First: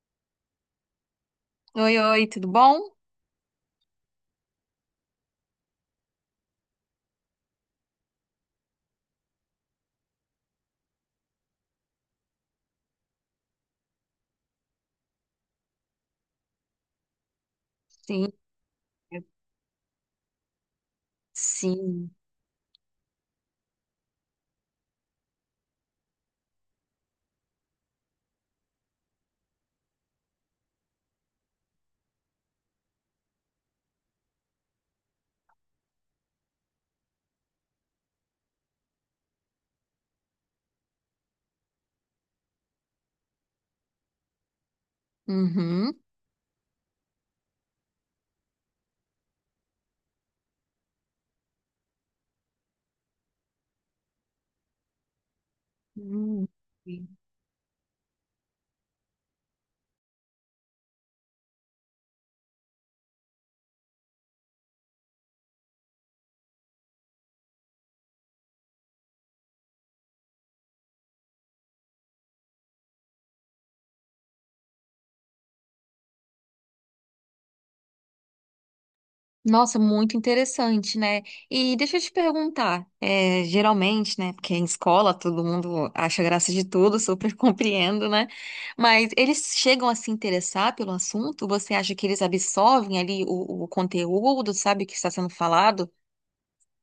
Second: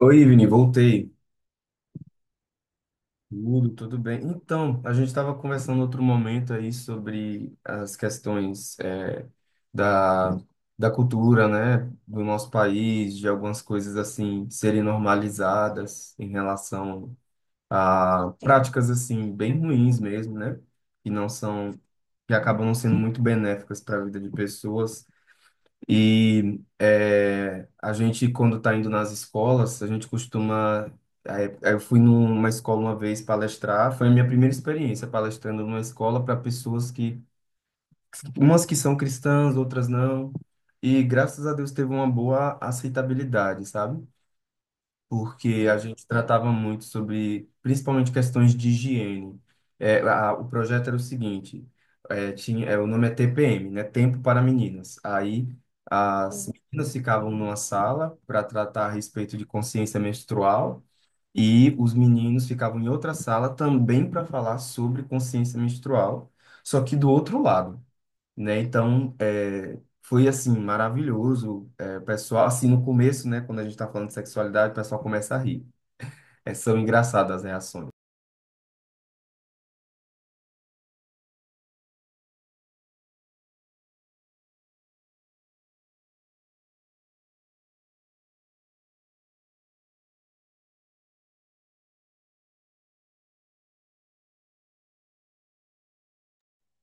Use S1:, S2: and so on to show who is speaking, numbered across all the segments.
S1: Oi, Vini, voltei.
S2: Oi, oi, tudo bom?
S1: Tudo bem. Então, a gente estava conversando outro momento aí sobre as questões da, da cultura, né, do nosso país, de algumas coisas assim serem normalizadas em relação
S2: Sim,
S1: a práticas
S2: eu-
S1: assim bem ruins mesmo, né, que não são,
S2: sim.
S1: que acabam não sendo muito benéficas para a vida de pessoas. A gente, quando está indo nas escolas, a gente costuma. Aí- aí Eu fui numa escola uma vez palestrar, foi a minha primeira experiência palestrando numa escola para pessoas que, umas que são cristãs, outras não, e graças a Deus teve uma boa aceitabilidade, sabe? Porque a
S2: Uhum.
S1: gente tratava muito sobre, principalmente, questões de higiene. O projeto era o seguinte, o nome é TPM, né? Tempo para Meninas. Aí as
S2: Hum.
S1: meninas ficavam numa sala para tratar a respeito de consciência menstrual e os meninos ficavam em outra sala também para falar sobre consciência menstrual, só que do outro lado, né? Então, foi assim, maravilhoso. É, o pessoal, assim, no começo, né, quando a gente tá falando de sexualidade, o pessoal começa a rir. É, são engraçadas as reações.
S2: Nossa, muito interessante, né? E deixa eu te perguntar, é, geralmente, né? Porque em escola todo mundo acha graça de tudo, super compreendo, né? Mas eles chegam a se interessar pelo assunto? Você acha que eles absorvem ali o conteúdo, sabe, o que está sendo falado?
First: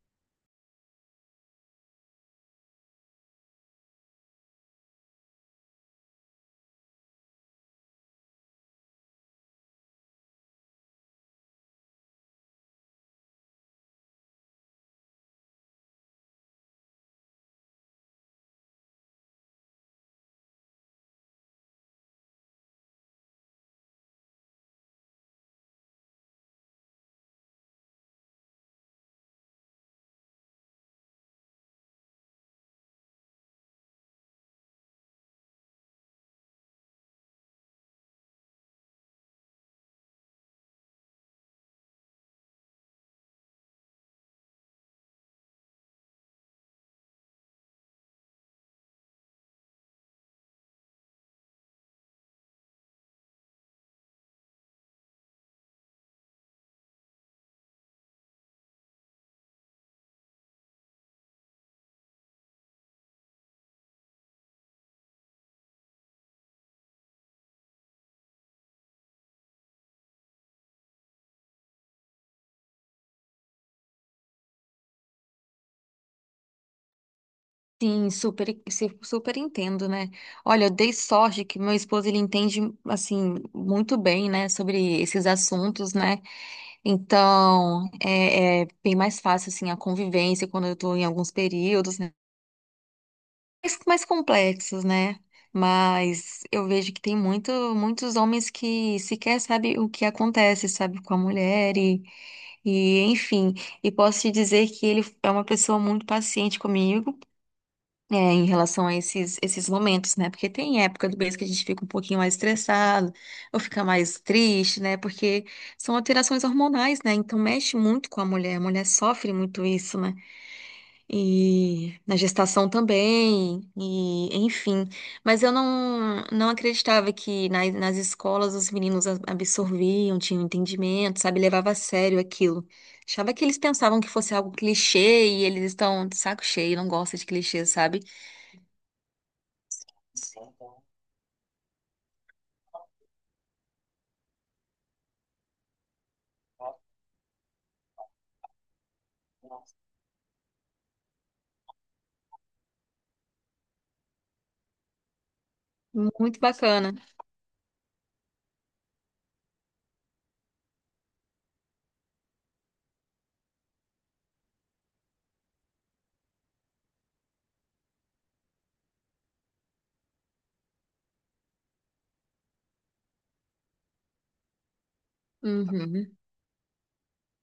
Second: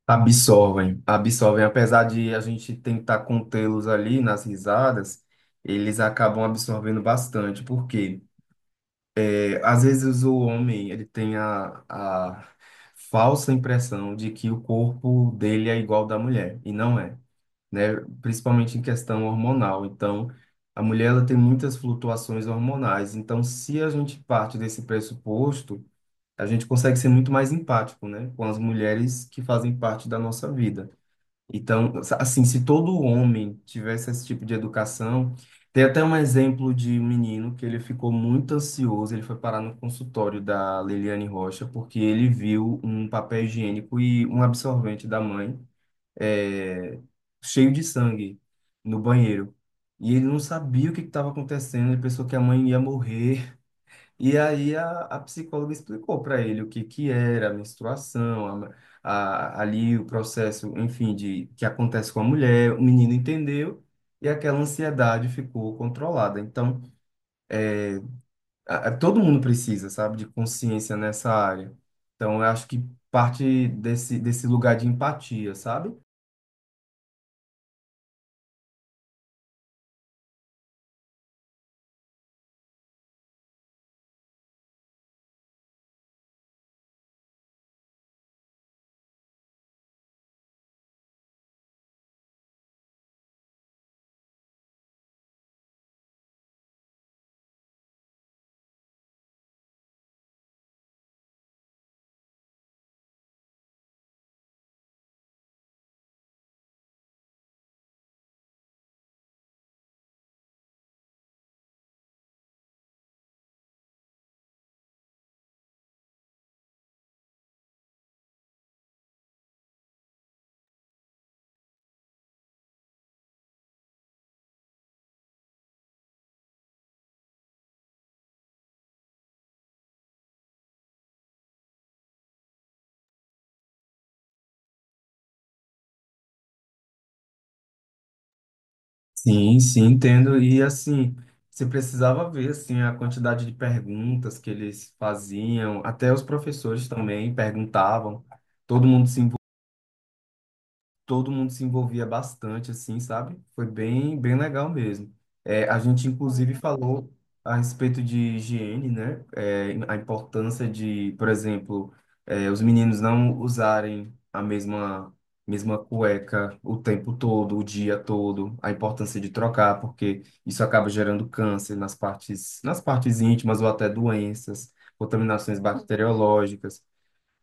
S1: Absorvem, absorvem. Apesar de a gente tentar contê-los ali nas risadas, eles acabam absorvendo bastante, porque às vezes o homem, ele tem a falsa impressão de que o corpo dele é igual ao da mulher, e não é, né? Principalmente em questão hormonal. Então, a mulher ela tem muitas flutuações hormonais. Então, se a gente parte desse pressuposto, a gente consegue ser muito mais empático, né? Com as mulheres que fazem parte da nossa vida. Então, assim, se todo homem tivesse esse tipo de educação, tem até um exemplo de um menino que ele ficou muito ansioso, ele foi parar no consultório da Liliane Rocha porque ele viu um papel higiênico e um absorvente da mãe, é, cheio de sangue no banheiro. E ele não sabia o que estava acontecendo, ele pensou que a mãe ia morrer. E aí a psicóloga explicou para ele o que, que era a menstruação, ali o processo, enfim, de que acontece com a mulher. O menino entendeu e aquela ansiedade ficou controlada. Então, todo mundo precisa, sabe, de consciência nessa área. Então, eu acho que parte desse lugar de empatia, sabe?
S2: Sim, super, super entendo, né? Olha, eu dei sorte que meu esposo ele entende assim muito bem, né, sobre esses assuntos, né? Então é, é bem mais fácil assim a convivência quando eu estou em alguns períodos, né? Mais complexos, né? Mas eu vejo que tem muito, muitos homens que sequer sabem o que acontece, sabe, com a mulher e enfim. E posso te dizer que ele é uma pessoa muito paciente comigo. É, em relação a esses momentos, né? Porque tem época do mês que a gente fica um pouquinho mais estressado, ou fica mais triste, né? Porque são alterações hormonais, né? Então mexe muito com a mulher. A mulher sofre muito isso, né? E na gestação também, e enfim. Mas eu não acreditava que nas escolas os meninos absorviam, tinham entendimento, sabe? Levava a sério aquilo. Achava que eles pensavam que fosse algo clichê e eles estão de saco cheio, não gostam de clichês, sabe?
S1: Sim, sim, entendo. E assim, você precisava ver assim a quantidade de perguntas que eles faziam, até os professores também perguntavam. Todo mundo se Todo mundo se envolvia bastante, assim, sabe? Foi bem legal mesmo. É, a gente,
S2: Muito
S1: inclusive,
S2: bacana.
S1: falou a respeito de higiene, né? É, a importância de, por exemplo, os meninos não usarem a mesma cueca o tempo todo, o dia todo, a importância de trocar, porque isso acaba gerando câncer nas partes íntimas ou até doenças, contaminações
S2: Uhum,
S1: bacteriológicas.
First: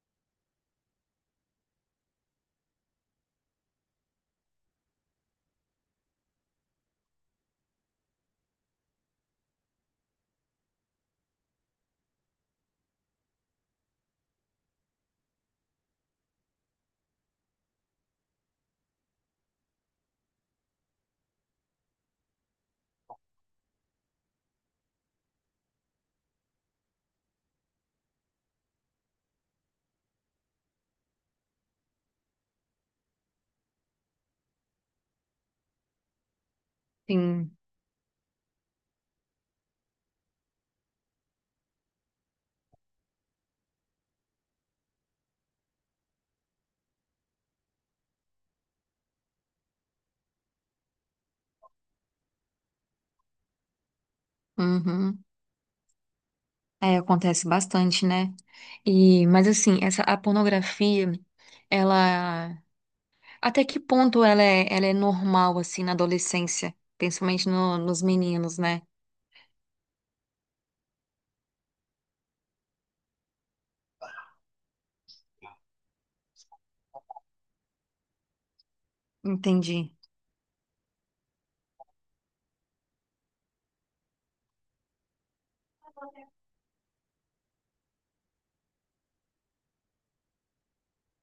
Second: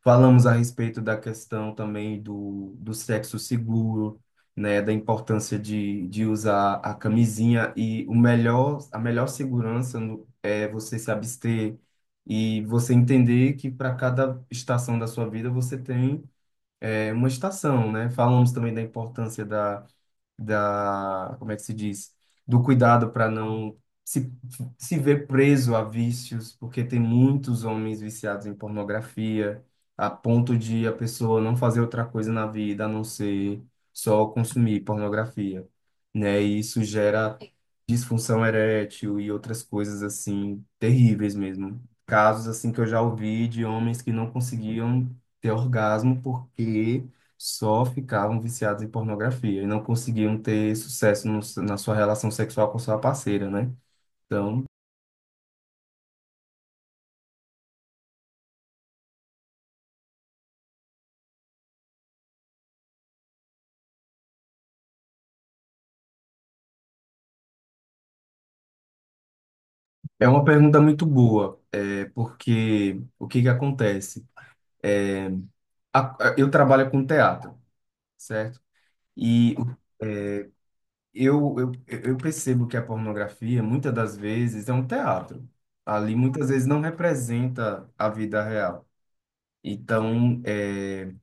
S1: Falamos a respeito da questão também do sexo seguro, né, da importância de usar a camisinha e o melhor, a melhor segurança é você se abster e você entender que para cada estação da sua vida você tem uma estação, né? Falamos também da importância da, como é que se diz? Do cuidado para não se, se ver preso a vícios, porque tem muitos homens viciados em pornografia, a ponto de a pessoa não fazer outra coisa na vida a não ser só consumir pornografia, né? E isso gera
S2: sim.
S1: disfunção erétil e outras coisas assim terríveis mesmo. Casos assim que eu já ouvi de homens que não conseguiam ter orgasmo porque só ficavam viciados em pornografia e não conseguiam ter sucesso na sua relação sexual com sua parceira, né? Então,
S2: Uhum. É, acontece bastante, né? E, mas assim, essa a pornografia, ela até que ponto ela é normal assim na adolescência, principalmente nos meninos, né?
S1: é uma pergunta muito boa, porque o que que acontece? É, eu trabalho com teatro, certo? E o-
S2: Entendi.
S1: eu, eu percebo que a pornografia, muitas das vezes, é um teatro. Ali, muitas vezes, não representa a vida real. Então, é,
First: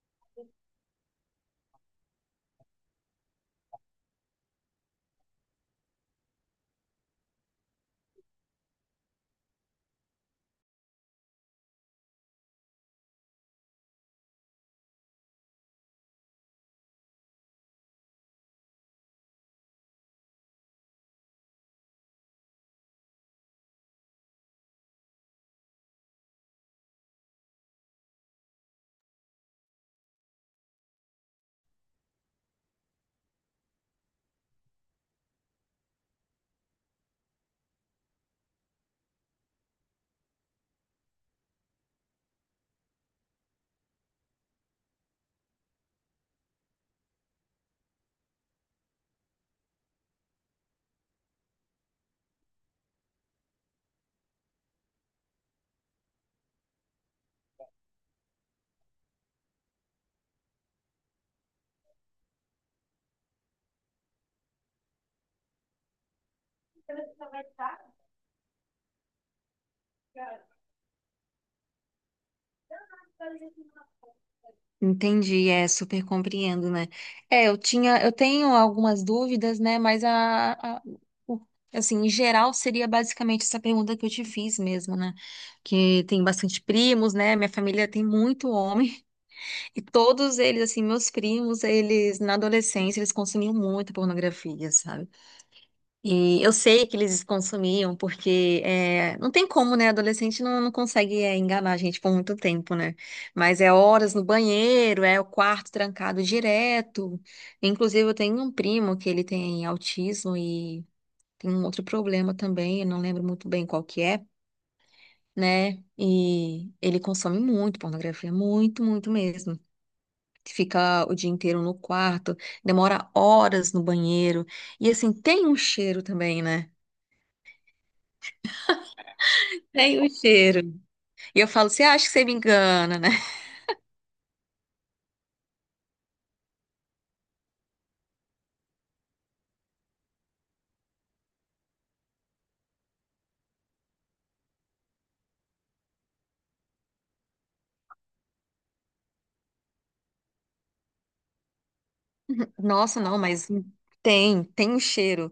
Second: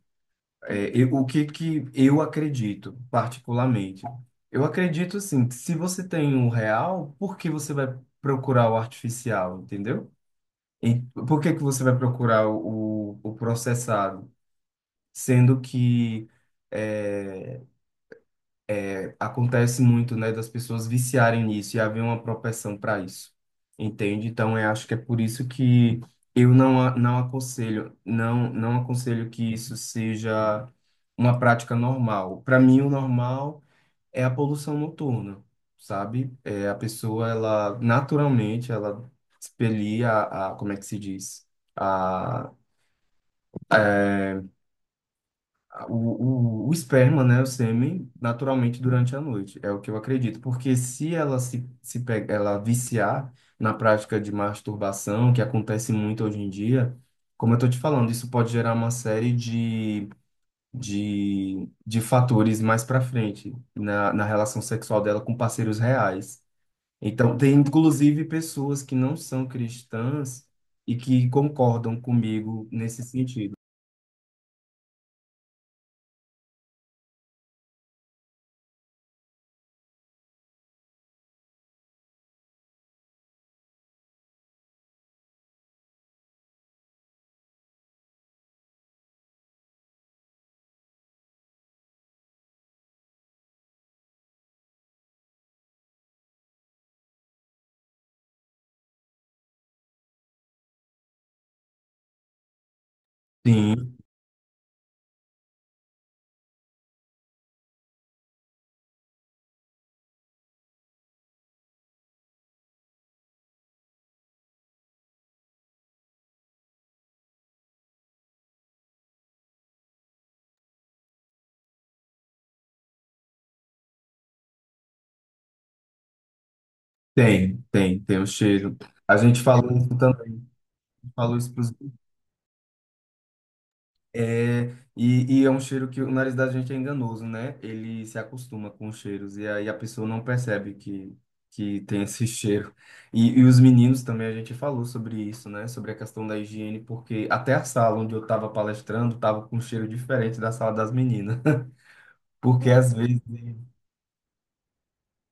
S1: É, eu- o que que eu acredito, particularmente? Eu acredito, assim, que se você tem o real, por que você vai procurar o artificial, entendeu? E por que que você vai procurar o processado? Sendo que é, acontece muito, né, das pessoas viciarem nisso e haver uma propensão para isso, entende? Então, eu acho que é por isso que eu não, a- não aconselho, não aconselho que isso seja uma prática normal. Para mim, o normal é a poluição noturna, sabe? É a pessoa, ela naturalmente, ela expelia como é que se diz? O esperma, né, o sêmen, naturalmente durante a noite. É o que eu acredito. Porque se ela se, se pega, ela viciar na prática de masturbação, que acontece muito hoje em dia, como eu tô te falando, isso pode gerar uma série de fatores mais para frente na relação sexual dela com parceiros reais. Então, tem inclusive pessoas que não são cristãs e que concordam comigo nesse sentido.
S2: Entendi, é, super compreendo, né? É, eu tinha, eu tenho algumas dúvidas, né? O- assim, em geral seria basicamente essa pergunta que eu te fiz mesmo, né? Que tem bastante primos, né? Minha família tem muito homem e todos eles, assim, meus primos, eles na adolescência eles consumiam muita pornografia, sabe? E eu sei que eles consumiam, porque é, não tem como, né? Adolescente não consegue é, enganar a gente por muito tempo, né? Mas é
S1: Sim.
S2: horas no banheiro, é o quarto trancado direto. Inclusive, eu tenho um primo que ele tem autismo e tem um outro problema também, eu não lembro muito bem qual que é, né? E ele consome muito pornografia, muito, muito mesmo. Fica o dia inteiro no quarto, demora horas no banheiro. E assim, tem um cheiro também, né?
S1: Tem, tem, tem o cheiro. A gente falou isso
S2: Tem um
S1: também,
S2: cheiro.
S1: falou
S2: E eu
S1: isso
S2: falo,
S1: pros...
S2: você acha que você me engana, né?
S1: É, é um cheiro que o nariz da gente é enganoso, né? Ele se acostuma com os cheiros e aí a pessoa não percebe que tem esse cheiro. Os meninos também, a gente falou sobre isso, né? Sobre a questão da higiene, porque até a sala onde eu estava palestrando estava com um cheiro diferente da sala das meninas. Porque às
S2: Nossa, não,
S1: vezes
S2: mas tem, tem o cheiro.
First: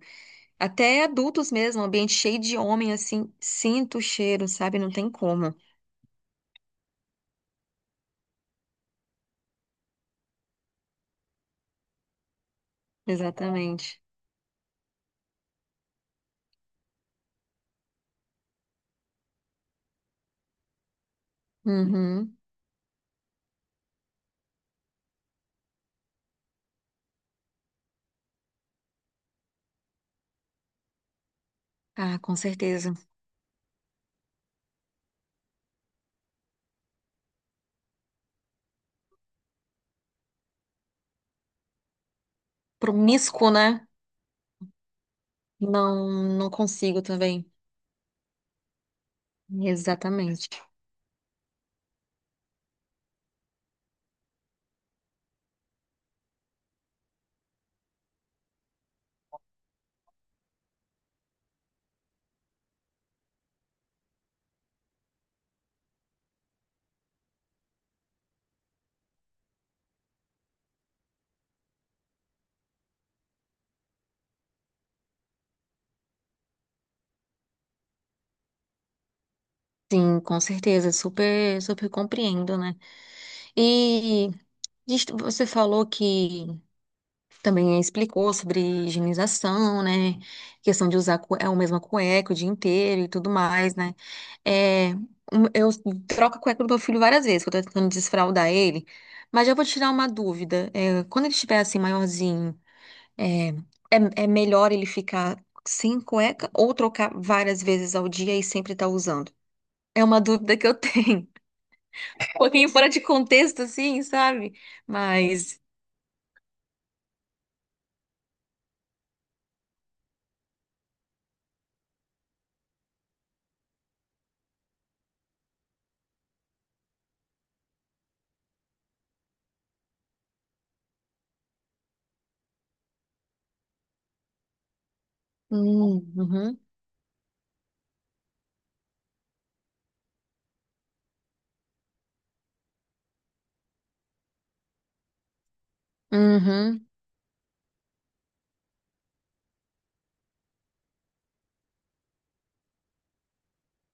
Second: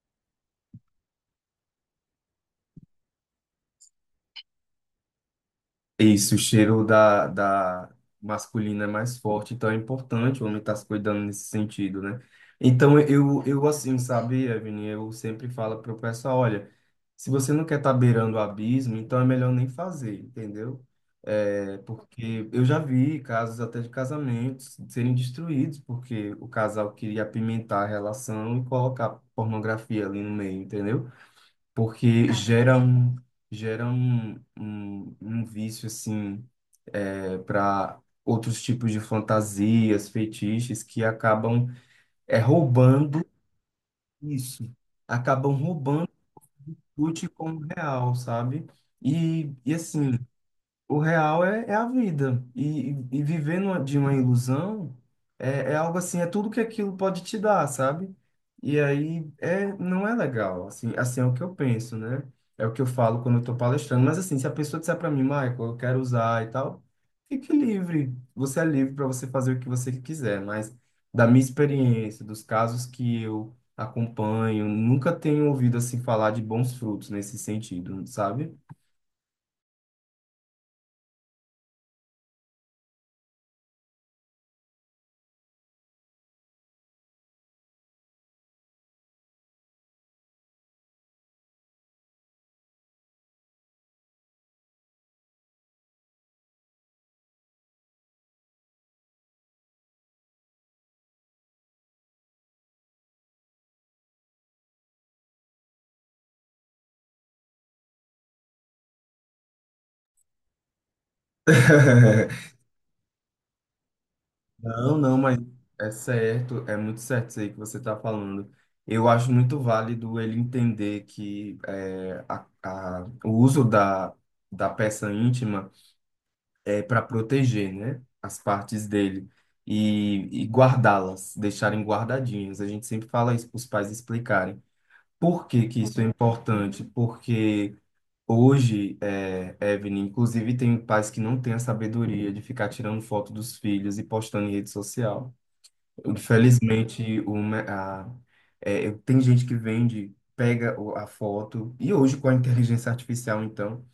S2: Até adultos mesmo, ambiente cheio de homem, assim, sinto o cheiro, sabe? Não tem como.
S1: isso, o cheiro da masculina é mais forte, então é importante o homem estar se cuidando nesse sentido, né? Eu assim,
S2: Exatamente.
S1: sabe, Evelyn, eu sempre falo para o pessoal, olha, se você não quer estar beirando o abismo, então é melhor nem fazer, entendeu? É,
S2: Uhum.
S1: porque eu já vi casos até de casamentos serem destruídos porque o casal queria apimentar a relação e colocar pornografia ali no meio, entendeu?
S2: Ah,
S1: Porque
S2: com
S1: gera
S2: certeza.
S1: um, gera um vício assim para outros tipos de fantasias, feitiços que acabam roubando
S2: Promíscuo, né?
S1: isso, acabam roubando
S2: Não, não consigo
S1: o lute
S2: também.
S1: como real, sabe? E assim,
S2: Exatamente.
S1: o real é a vida. E, e viver de uma ilusão é algo assim, é tudo que aquilo pode te dar, sabe? E aí não é legal. Assim, assim é o que eu penso, né? É o que eu falo quando eu tô palestrando. Mas assim, se a pessoa disser para mim, Michael, eu quero usar e tal, fique livre. Você é livre para você fazer o que você quiser. Mas da minha experiência, dos casos que eu acompanho, nunca tenho ouvido assim falar de bons frutos nesse sentido, sabe?
S2: Sim, com certeza. Super, super compreendo, né? E você falou que também explicou sobre higienização, né? Questão de usar é, a mesma cueca o dia inteiro e tudo mais, né? É, eu troco a cueca do meu filho várias vezes, que eu tô tentando desfraldar ele. Mas já vou tirar uma dúvida. É, quando ele estiver assim, maiorzinho, é, é melhor ele ficar sem cueca ou trocar várias vezes ao dia e sempre estar usando? É uma dúvida que eu tenho. Um pouquinho fora de contexto, assim, sabe?
S1: Não, não, mas
S2: Mas.
S1: é certo, é muito certo isso aí que você está falando. Eu acho muito válido ele entender que o uso da peça íntima é para proteger, né, as partes dele e guardá-las, deixarem guardadinhas. A gente sempre fala isso para os pais explicarem. Por que que isso é
S2: Uhum,
S1: importante? Porque hoje, é, Evelyn, inclusive tem pais que não têm a sabedoria de ficar tirando foto dos filhos e postando em rede social.
S2: uhum,
S1: Infelizmente, uma, a, é, eu- tem gente que vende, pega a foto, e hoje com a inteligência artificial, então,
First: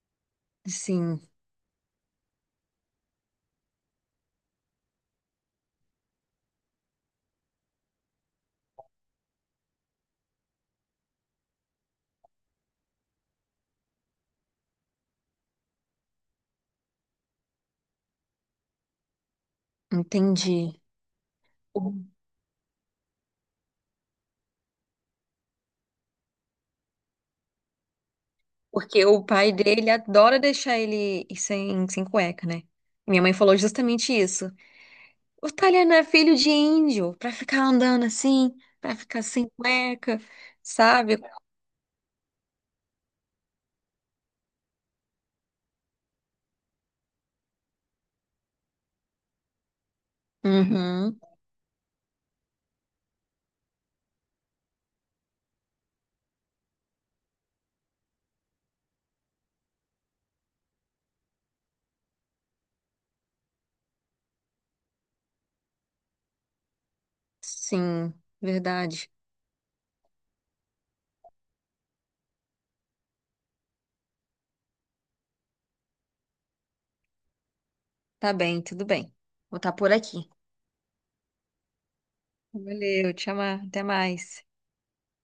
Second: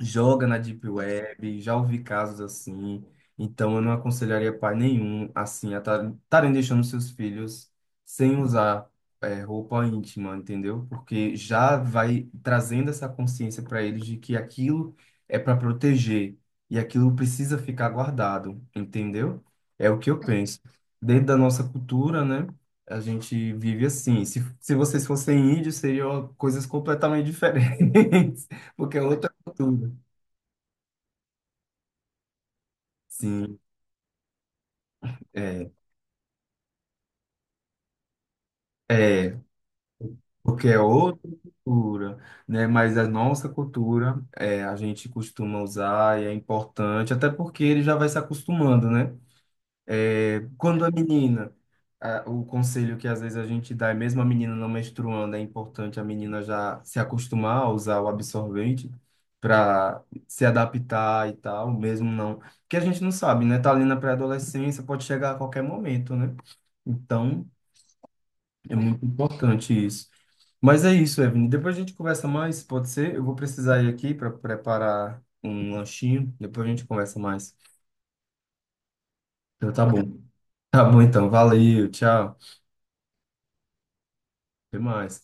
S1: joga na Deep
S2: sim.
S1: Web, já ouvi casos assim. Então, eu não aconselharia pai nenhum, assim, a estarem deixando seus filhos sem usar roupa íntima, entendeu? Porque já vai trazendo essa consciência para eles de que aquilo é para proteger e aquilo precisa ficar guardado, entendeu? É o que eu penso.
S2: Entendi.
S1: Dentro da nossa
S2: O-
S1: cultura, né? A gente vive assim. Se vocês fossem índios, seriam coisas completamente diferentes, porque é
S2: Porque o
S1: outra
S2: pai
S1: cultura.
S2: dele adora deixar ele ir sem, sem cueca, né? Minha mãe falou
S1: Sim,
S2: justamente isso. O
S1: é,
S2: Taliano é filho de índio, pra ficar andando assim, pra ficar
S1: é,
S2: sem cueca,
S1: porque é
S2: sabe?
S1: outra cultura, né? Mas a nossa cultura, é, a gente costuma usar e é importante, até porque ele já vai se acostumando, né? É, quando a
S2: Uhum,
S1: menina, o conselho que às vezes a gente dá, é mesmo a menina não menstruando, é importante a menina já se acostumar a usar o absorvente para se adaptar e tal, mesmo não, porque a gente não sabe, né? Tá ali na pré-adolescência, pode chegar a qualquer momento, né? Então
S2: sim,
S1: é muito
S2: verdade.
S1: importante isso. Mas é isso, Evelyn. Depois a gente conversa mais, pode ser? Eu vou precisar ir aqui para preparar um lanchinho. Depois a gente conversa mais.
S2: Tá bem, tudo bem. Vou
S1: Então
S2: estar
S1: tá
S2: por
S1: bom.
S2: aqui.
S1: Tá bom então. Valeu, tchau.
S2: Valeu, te amar, até mais.
S1: Até mais.